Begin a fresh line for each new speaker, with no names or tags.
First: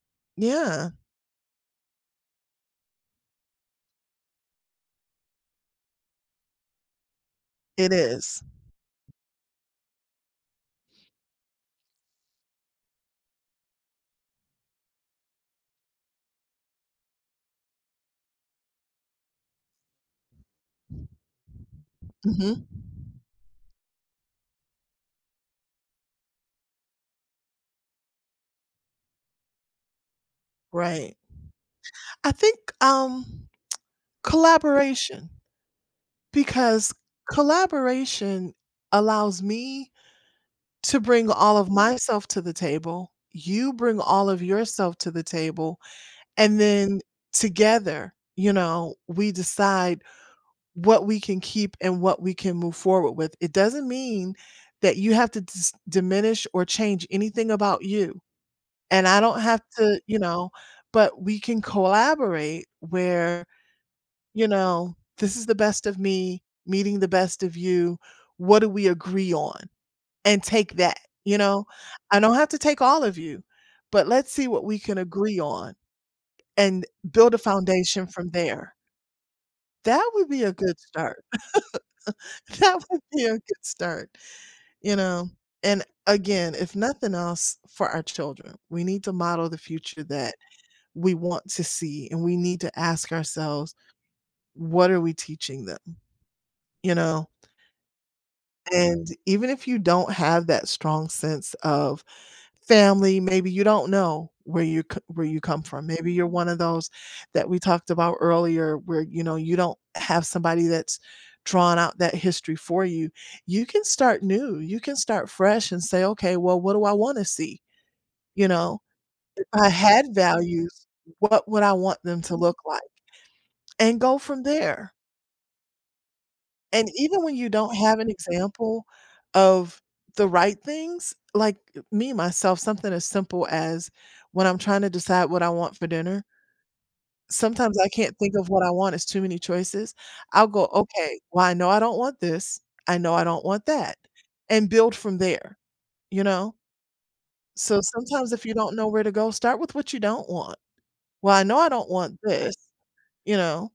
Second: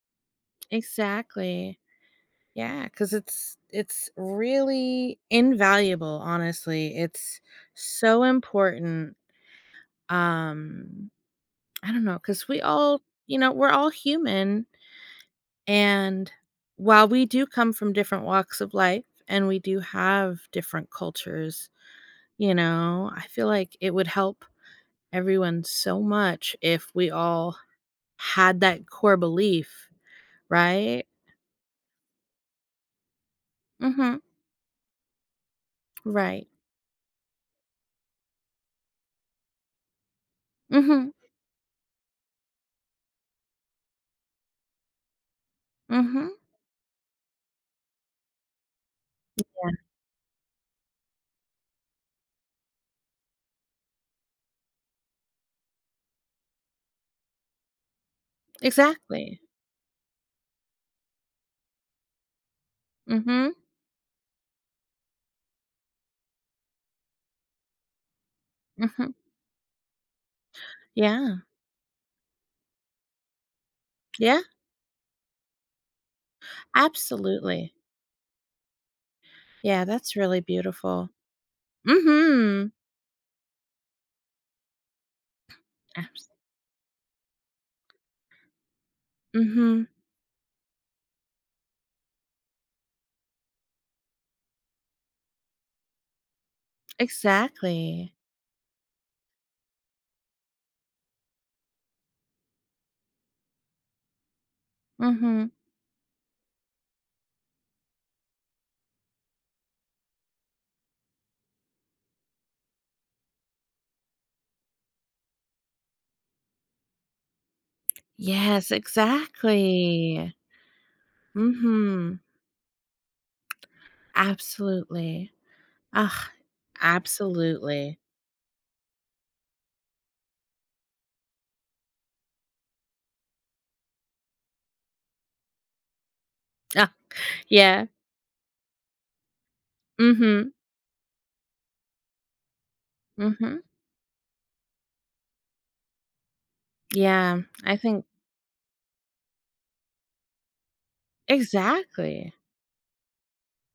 Yeah.
Exactly, yeah, ‘cause it's it's really invaluable, honestly, it's
It
so
is.
important. Um, I don't know, 'cause we all you know, we're all human. And while we do come from different walks of life, and we do have different cultures, you
Mhm.
know, I feel like it would help everyone so much if we all had that core belief, right?
Right. I think um,
Mhm.
collaboration,
Right.
because collaboration allows me to
Mhm.
bring all of myself to the table, you bring all of yourself to the table,
Mhm.
and then together, you know, we
Y yeah.
decide what we can keep and what we can move forward with. It doesn't mean that you have to dis diminish or change anything about you, and I
Exactly.
don't have to, you know, but we can collaborate where
Mhm.
you know, "This is the best of me, meeting the best of you. What do we
Mhm
agree on." And take that, you
Yeah.
know, "I don't have to take all of you, but let's
Yeah.
see what we can agree on, and build a
Absolutely.
foundation from there."
Yeah,
That
that's
would
really
be a good
beautiful.
start.
Mhm.
That would be a good start, you know, and
Abs
again, if nothing else for our children, we need to model the
Mhm.
future that we want to see and we need to ask ourselves, "What are we teaching them?" You know?
Exactly.
And even if you don't have that strong sense of family, maybe you don't know where you c where you
Mhm.
come from, maybe you're one of those that we talked about earlier where, you know, you don't have somebody that's drawn out that history for you. You can start new, you can start fresh and say, "Okay, well, what do I wanna see." You
Yes,
know, "If I had
exactly.
values, what would I want them
Mhm.
to look like?" And go from there.
Absolutely,
And even when you don't
absolutely.
have an example of the right things, like, e me, myself, something as simple as when I'm trying to decide what I want for dinner.
Ah,
Sometimes I
yeah.
can't think of what I want, it's too many choices. I'll
Mhm.
go, "Okay, well, I know I don't want this, I know I don't
Mhm.
want that." And build from there, you know.
Yeah, I
So
think
sometimes if you don't know where to go, start with what you don't want. "Well, I know I don't want
Exactly.
this." You know.